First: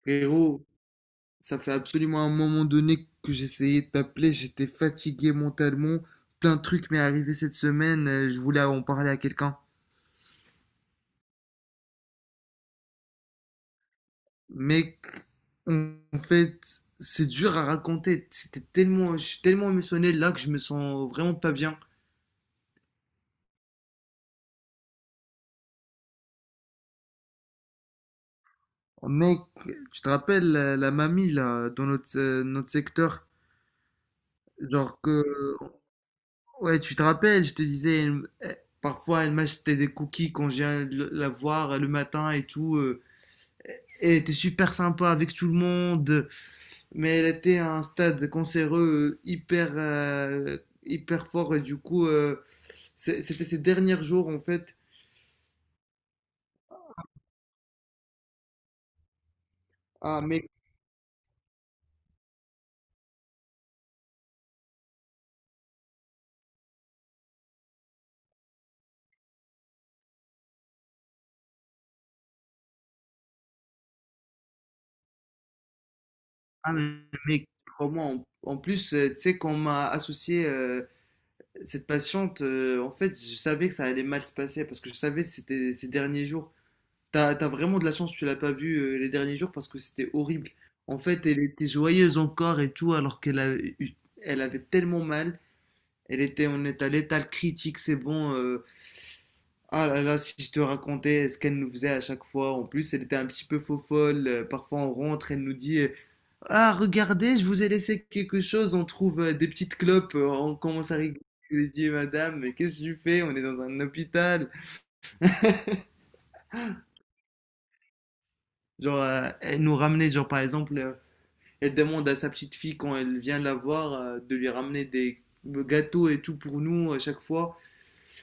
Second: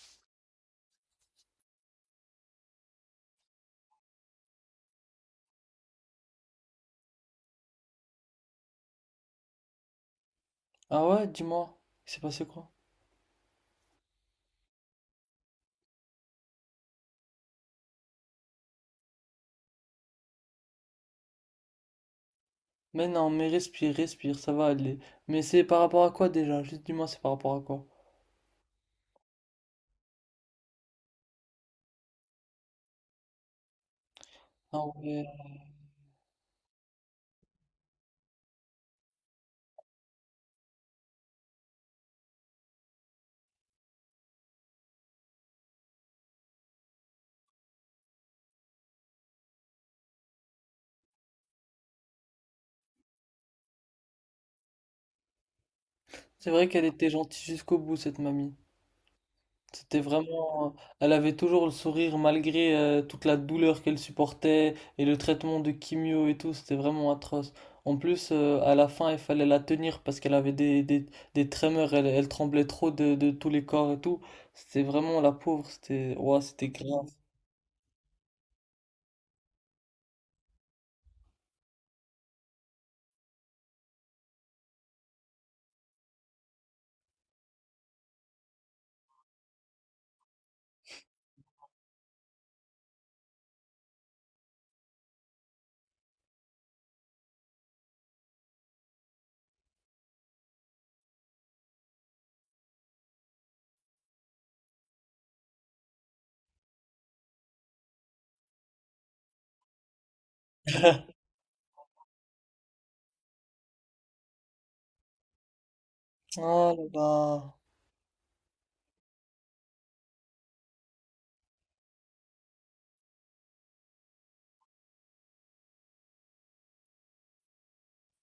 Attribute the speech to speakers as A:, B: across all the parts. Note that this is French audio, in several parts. A: Frérot, ça fait absolument un moment donné que j'essayais de t'appeler. J'étais fatigué mentalement, plein de trucs m'est arrivé cette semaine. Je voulais en parler à quelqu'un.
B: Ah ouais, dis-moi, il s'est passé quoi?
A: Mec, en fait, c'est dur à raconter. C'était tellement, je suis tellement émotionnel là que je me sens vraiment pas bien.
B: Mais non, mais respire, respire, ça va aller. Mais c'est par rapport à quoi déjà? Juste dis-moi, c'est par rapport à quoi?
A: Mec, tu te rappelles la mamie là, dans notre, notre secteur,
B: Ah
A: genre que,
B: ouais.
A: ouais, tu te rappelles, je te disais, parfois elle m'achetait des cookies quand je viens la voir le matin et tout. Elle était super sympa avec tout le monde, mais elle était à un stade cancéreux hyper, hyper fort. Et du coup, c'était ses derniers jours en fait.
B: C'est vrai qu'elle était gentille jusqu'au bout, cette mamie. C'était
A: Ah, mais,
B: vraiment. Elle avait toujours le sourire malgré toute la douleur qu'elle supportait et le traitement de chimio et tout, c'était vraiment atroce. En plus, à la fin, il fallait la tenir parce qu'elle avait des tremors, elle tremblait trop de tous les corps et tout. C'était vraiment la pauvre, c'était. Ouah, c'était
A: ah,
B: grave.
A: mais comment en plus, tu sais, quand on m'a associé cette patiente, en fait, je savais que ça allait mal se passer parce que je savais que c'était ses derniers jours. T'as vraiment de la chance, que tu l'as pas vue les derniers jours parce que c'était horrible. En fait, elle était joyeuse encore et tout, alors qu'elle avait tellement mal. Elle était, on est à l'étal critique, c'est bon. Ah là là, si je te racontais ce qu'elle nous faisait à chaque fois. En plus, elle était un petit peu faux folle. Parfois, on rentre, elle nous dit ah, regardez, je vous ai laissé quelque chose. On trouve des petites clopes. On commence à rigoler. Je lui dis, madame, mais qu'est-ce que tu fais? On est dans un hôpital.
B: Oh là là.
A: Genre, elle nous ramenait, genre par exemple, elle demande à sa petite fille quand elle vient la voir de lui ramener des gâteaux et tout pour nous à chaque fois.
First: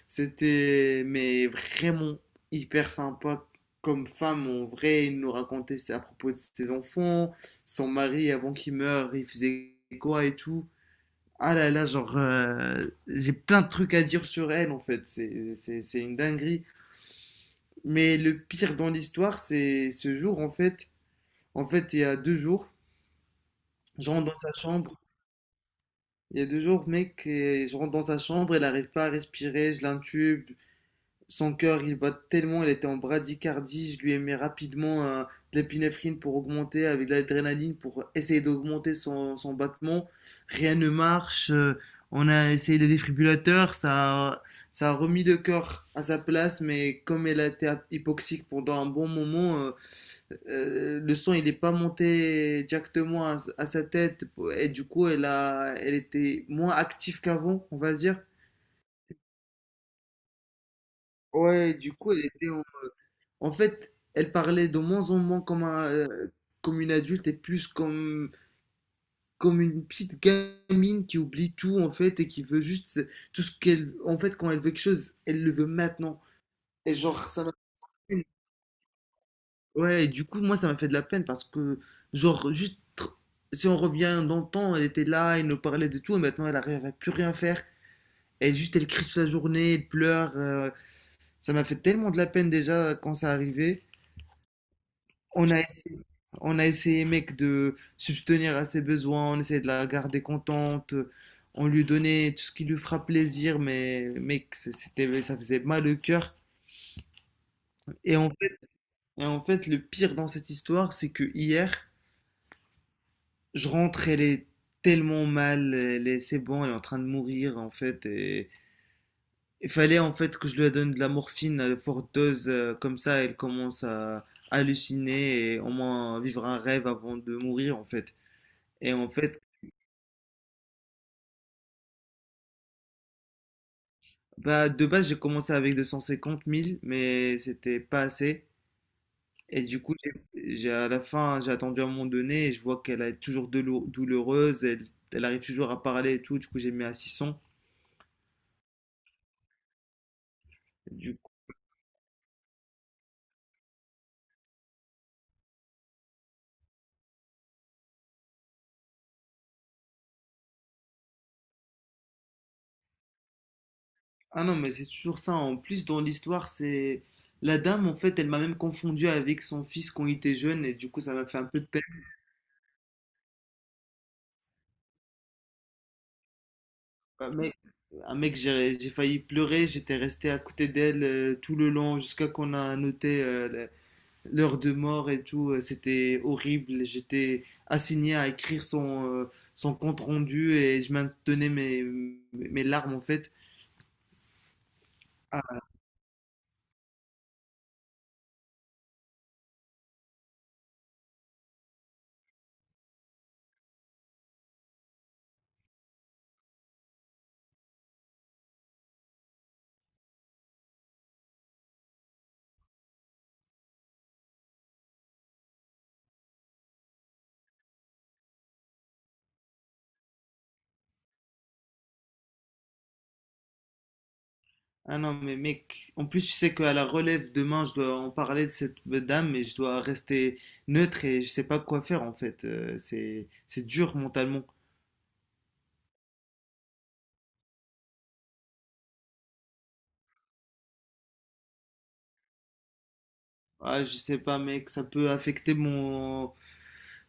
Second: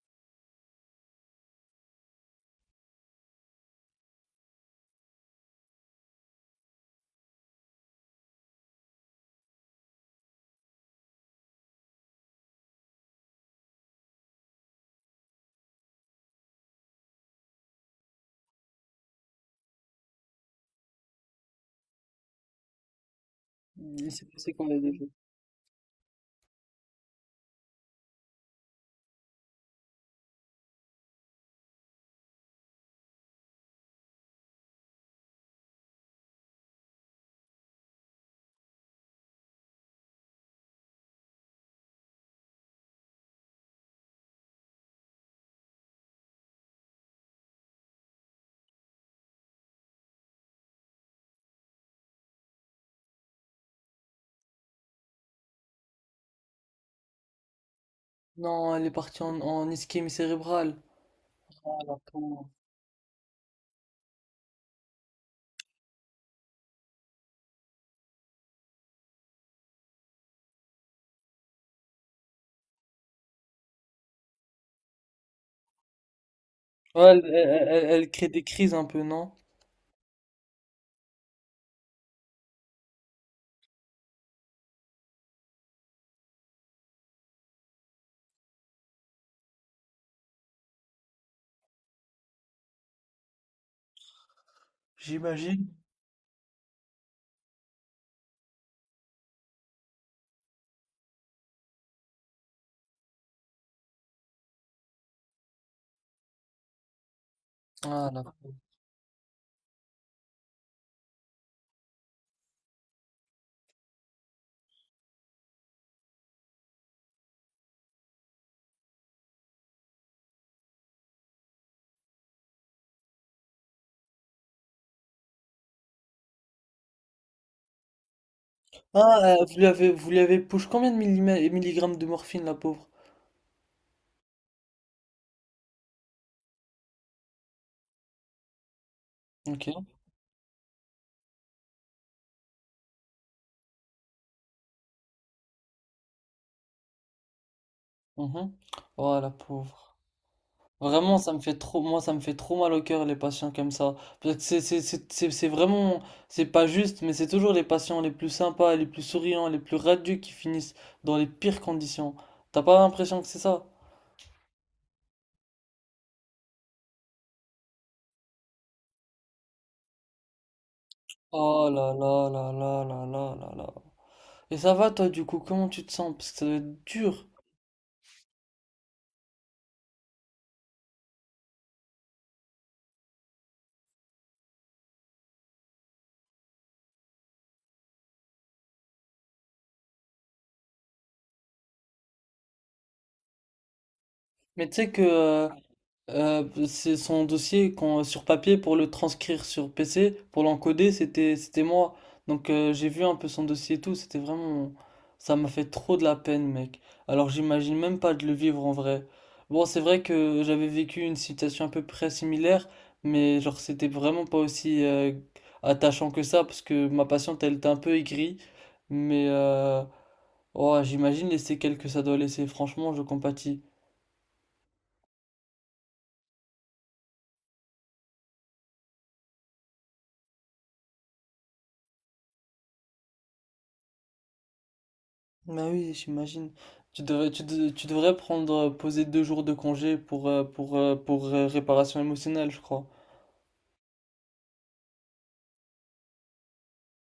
A: C'était mais vraiment hyper sympa comme femme en vrai. Il nous racontait à propos de ses enfants, son mari avant qu'il meure, il faisait quoi et tout. Ah là là, genre, j'ai plein de trucs à dire sur elle en fait. C'est une dinguerie. Mais le pire dans l'histoire, c'est ce jour en fait. En fait, il y a 2 jours,
B: Il
A: je rentre
B: s'est
A: dans sa
B: passé quoi là
A: chambre.
B: déjà?
A: Il y a deux jours, mec, et je rentre dans sa chambre, elle n'arrive pas à respirer, je l'intube. Son cœur, il bat tellement, il était en bradycardie. Je lui ai mis rapidement de l'épinéphrine pour augmenter, avec de l'adrénaline pour essayer d'augmenter son, son battement. Rien ne marche. On a essayé des défibrillateurs, ça a remis le cœur à sa place, mais comme elle a été hypoxique pendant un bon moment, le sang il n'est pas monté directement à sa tête, et du coup elle était moins active qu'avant, on va dire.
B: Non, elle est partie en ischémie cérébrale. Ah,
A: Ouais, du
B: la
A: coup elle était.
B: pauvre.
A: En fait, elle parlait de moins en moins comme, un, comme une adulte, et plus comme, comme une petite gamine qui oublie tout en fait et qui veut juste tout ce qu'elle. En fait, quand elle veut quelque chose, elle le veut maintenant. Et
B: Ouais,
A: genre, ça m'a.
B: elle crée des crises un peu, non?
A: Ouais, et du coup, moi, ça m'a fait de la peine parce que, genre, si on revient dans le temps, elle était là, elle nous parlait de tout, et maintenant elle arrive à plus rien faire. Elle juste, elle crie toute la journée, elle pleure. Ça m'a fait tellement de la peine déjà quand ça arrivait. On a
B: J'imagine.
A: essayé, on a essayé, mec, de subvenir à ses besoins, on essayait de la garder contente, on lui donnait tout ce qui lui fera plaisir, mais mec, c'était, ça faisait mal au cœur.
B: Ah,
A: Et
B: la
A: en
B: pauvre.
A: fait, et en fait, le pire dans cette histoire, c'est que hier, je rentre, elle est tellement mal, elle est, c'est bon, elle est en train de mourir, en fait, et il fallait en fait que je lui donne de la morphine à forte dose, comme ça, elle commence à halluciner et au moins vivre un rêve avant de mourir, en fait. Et en fait,
B: Vous lui avez push combien de milligrammes de morphine, la pauvre?
A: bah, de base, j'ai commencé avec 250 000, mais c'était pas assez. Et du
B: Ok.
A: coup, j'ai, à la fin, j'ai attendu à un moment donné et je vois qu'elle est toujours douloureuse, elle, elle arrive toujours à parler et tout. Du coup, j'ai mis à 600.
B: Mhm. Oh, la pauvre. Vraiment,
A: Du
B: ça
A: coup.
B: me fait trop, moi, ça me fait trop mal au cœur, les patients comme ça. Parce que c'est vraiment, c'est pas juste, mais c'est toujours les patients les plus sympas, les plus souriants, les plus radieux qui finissent dans les pires conditions. T'as pas l'impression que c'est ça?
A: Ah non, mais c'est toujours ça. En plus, dans l'histoire, c'est. La dame, en fait, elle m'a même confondu avec son fils quand il était jeune, et du coup, ça m'a fait un peu de
B: Oh
A: peine.
B: là là là là là là là là. Et ça va toi du coup, comment tu te sens? Parce que ça doit être dur.
A: Un mec, un mec, j'ai failli pleurer, j'étais resté à côté d'elle tout le long jusqu'à qu'on a noté l'heure de mort et tout. C'était horrible. J'étais assigné à écrire son, son compte rendu, et je maintenais mes, mes larmes en fait.
B: Mais tu sais que
A: Ah,
B: C'est son dossier sur papier pour le transcrire sur PC, pour l'encoder, c'était moi. Donc j'ai vu un peu son dossier et tout, c'était vraiment... Ça m'a fait trop de la peine, mec. Alors j'imagine même pas de le vivre en vrai. Bon, c'est vrai que j'avais vécu une situation à peu près similaire, mais genre c'était vraiment pas aussi attachant que ça, parce que ma patiente, elle était un peu aigrie. Mais oh, j'imagine les séquelles que ça doit laisser, franchement, je compatis.
A: ah non, mais mec, en plus, je sais qu'à la relève demain, je dois en parler de cette dame, mais je dois rester neutre et je sais pas quoi faire en fait. C'est dur mentalement.
B: Bah oui, j'imagine. Tu devrais prendre, poser deux jours de congé pour, réparation émotionnelle, je crois.
A: Ah, je sais pas, mec, ça peut affecter mon,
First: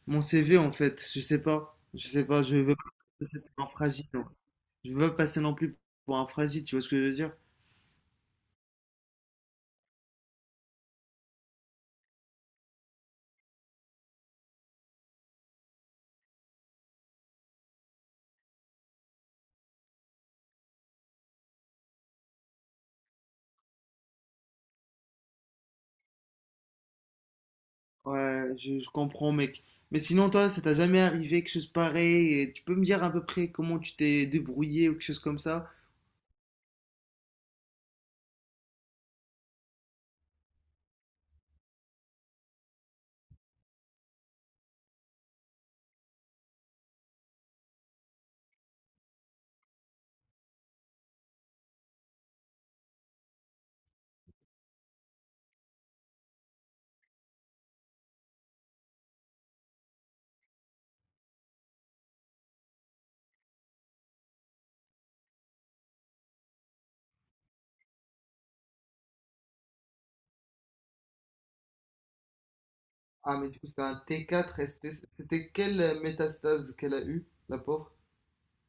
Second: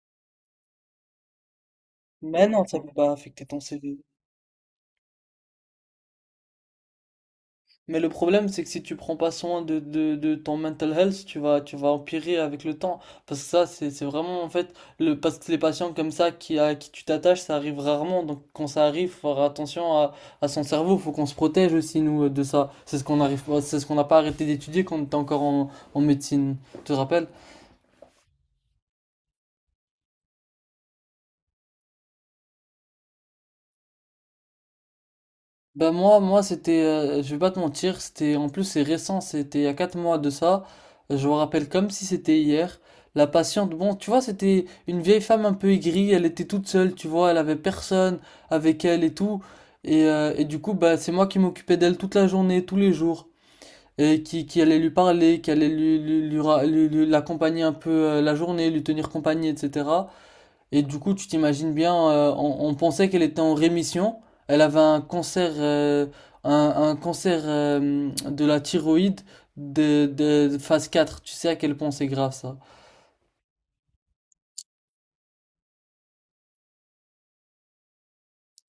A: mon CV en fait. Je sais pas, je sais pas,
B: Mais
A: je
B: non,
A: veux
B: ça
A: pas
B: ne peut pas
A: passer
B: affecter ton
A: pour un
B: CV.
A: fragile. Je veux pas passer non plus pour un fragile, tu vois ce que je veux dire?
B: Mais le problème, c'est que si tu prends pas soin de ton mental health, tu vas empirer avec le temps. Parce que ça, c'est vraiment, en fait, le, parce que les patients comme ça qui, à qui tu t'attaches, ça arrive rarement. Donc quand ça arrive, faut faire attention à son cerveau. Faut qu'on se protège aussi, nous, de ça. C'est ce qu'on n'a pas arrêté d'étudier quand on était encore en médecine. Tu te rappelles?
A: Ouais, je comprends, mec. Mais sinon, toi, ça t'a jamais arrivé quelque chose pareil et tu peux me dire à peu près comment tu t'es débrouillé ou quelque chose comme ça?
B: Moi c'était, je vais pas te mentir, c'était, en plus c'est récent, c'était il y a 4 mois de ça, je me rappelle comme si c'était hier, la patiente, bon tu vois c'était une vieille femme un peu aigrie, elle était toute seule, tu vois, elle avait personne avec elle et tout, et du coup bah c'est moi qui m'occupais d'elle toute la journée, tous les jours, qui allait lui parler, qui allait lui l'accompagner un peu la journée, lui tenir compagnie, etc. Et du coup, tu t'imagines bien, on pensait qu'elle était en rémission. Elle avait un cancer, un cancer de la thyroïde de phase 4. Tu sais à quel point c'est grave ça.
A: Ah, mais du coup, c'était un T4 et c'était, c'était quelle métastase qu'elle a eue, la pauvre?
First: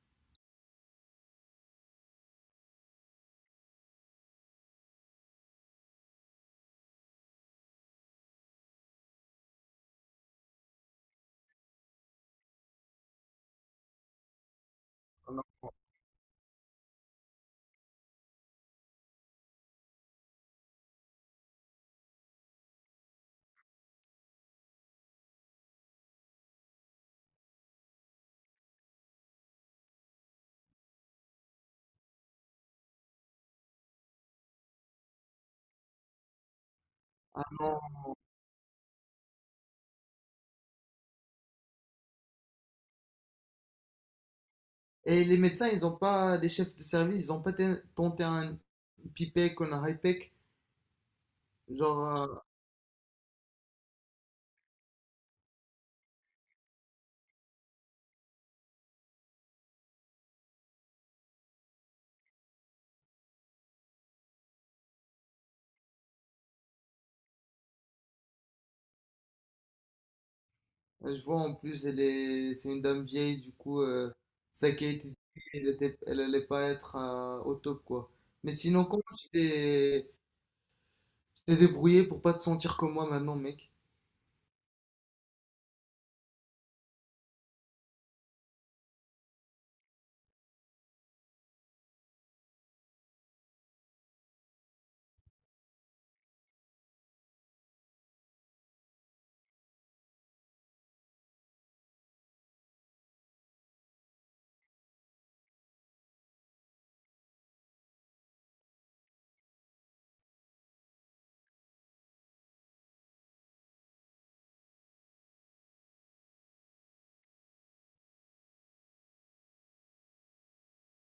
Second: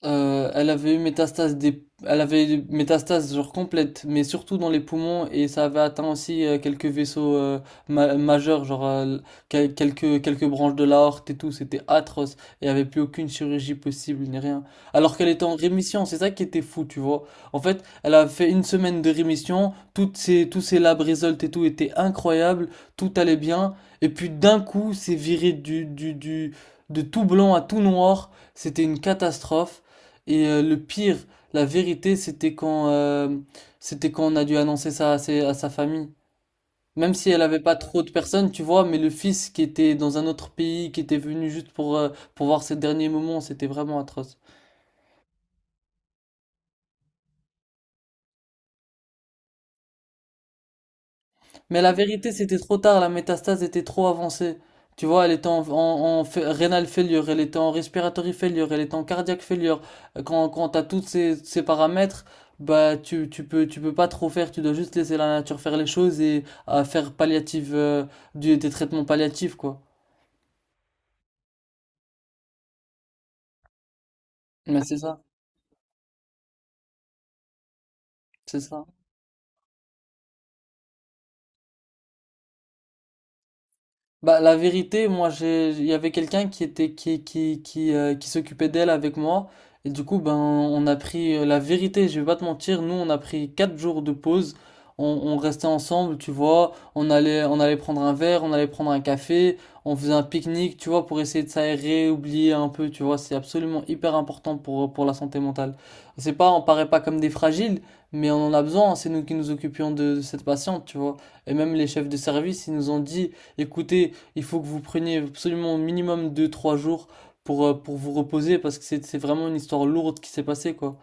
B: Elle avait eu métastase des... elle avait eu métastase genre complète, mais surtout dans les poumons et ça avait atteint aussi quelques vaisseaux majeurs, quelques branches de l'aorte et tout. C'était atroce et il n'y avait plus aucune chirurgie possible ni rien. Alors qu'elle
A: On
B: était en
A: a
B: rémission, c'est ça qui était fou, tu vois. En fait, elle a fait une semaine de rémission, toutes ses tous ses lab results et tout étaient incroyables, tout allait bien et puis d'un coup, c'est viré du de tout blanc à tout noir. C'était une catastrophe. Et le pire, la vérité, c'était quand on a dû annoncer ça à sa famille. Même si elle avait pas
A: vraiment-
B: trop de personnes, tu vois, mais le fils qui était dans un autre pays, qui était venu juste pour voir ses derniers moments, c'était vraiment atroce.
A: Et les médecins, ils ont pas, les chefs de service, ils ont pas tenté un pipec ou un hypec.
B: Mais la vérité,
A: Genre,
B: c'était trop tard, la métastase était trop avancée. Tu vois, elle était renal failure, elle était en respiratory failure, elle était en cardiaque failure. Quand t'as ces paramètres, bah tu, tu peux pas trop faire, tu dois juste laisser la nature faire les choses et à faire palliative des traitements palliatifs quoi.
A: je vois en plus, elle est, c'est une dame vieille, du coup, sa
B: Mais c'est
A: qualité de
B: ça,
A: vie, elle était, elle allait pas être au top, quoi. Mais
B: c'est ça.
A: sinon, comment tu t'es, t'es débrouillé pour pas te sentir comme moi maintenant, mec.
B: Bah, la vérité, moi, j'ai, il y avait quelqu'un qui était, qui s'occupait d'elle avec moi. Et du coup, ben, on a pris la vérité, je vais pas te mentir. Nous, on a pris quatre jours de pause. On restait ensemble, tu vois. On allait prendre un verre, on allait prendre un café. On faisait un pique-nique, tu vois, pour essayer de s'aérer, oublier un peu, tu vois. C'est absolument hyper important pour la santé mentale. C'est pas, on paraît pas comme des fragiles, mais on en a besoin. C'est nous qui nous occupions de cette patiente, tu vois. Et même les chefs de service, ils nous ont dit, écoutez, il faut que vous preniez absolument au minimum deux trois jours pour vous reposer parce que c'est vraiment une histoire lourde qui s'est passée quoi.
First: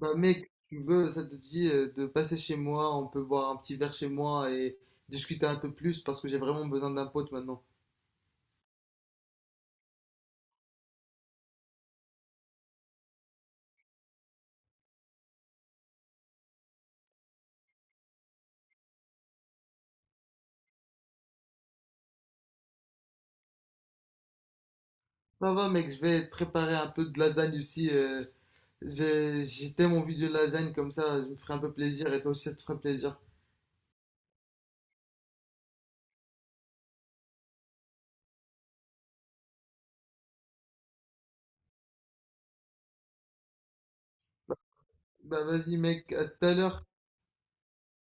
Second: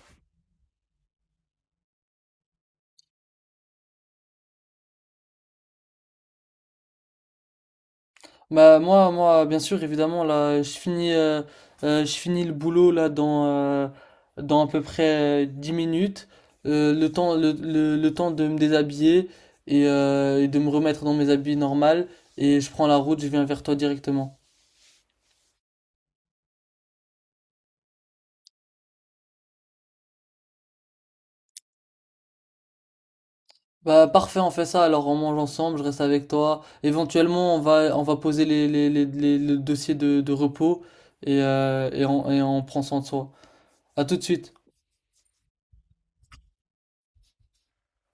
A: Bah, mec, tu veux, ça te dit de passer chez moi, on peut boire un petit verre chez moi et discuter un peu plus parce que j'ai vraiment besoin d'un pote maintenant.
B: Bah moi moi bien sûr évidemment là je finis le boulot là dans dans à peu près 10 minutes. Le temps le temps de me déshabiller et de me remettre dans mes habits normaux et je prends la route, je viens vers toi directement.
A: Ça va, mec, je vais te préparer un peu de lasagne aussi. J'ai tellement envie de lasagne comme ça, je me ferai un peu plaisir et toi aussi ça te ferait plaisir.
B: Bah parfait, on fait ça. Alors on mange ensemble, je reste avec toi. Éventuellement, on va poser le dossier de repos et et on prend soin de soi. À tout de suite.
A: Bah, vas-y, mec, à tout à l'heure.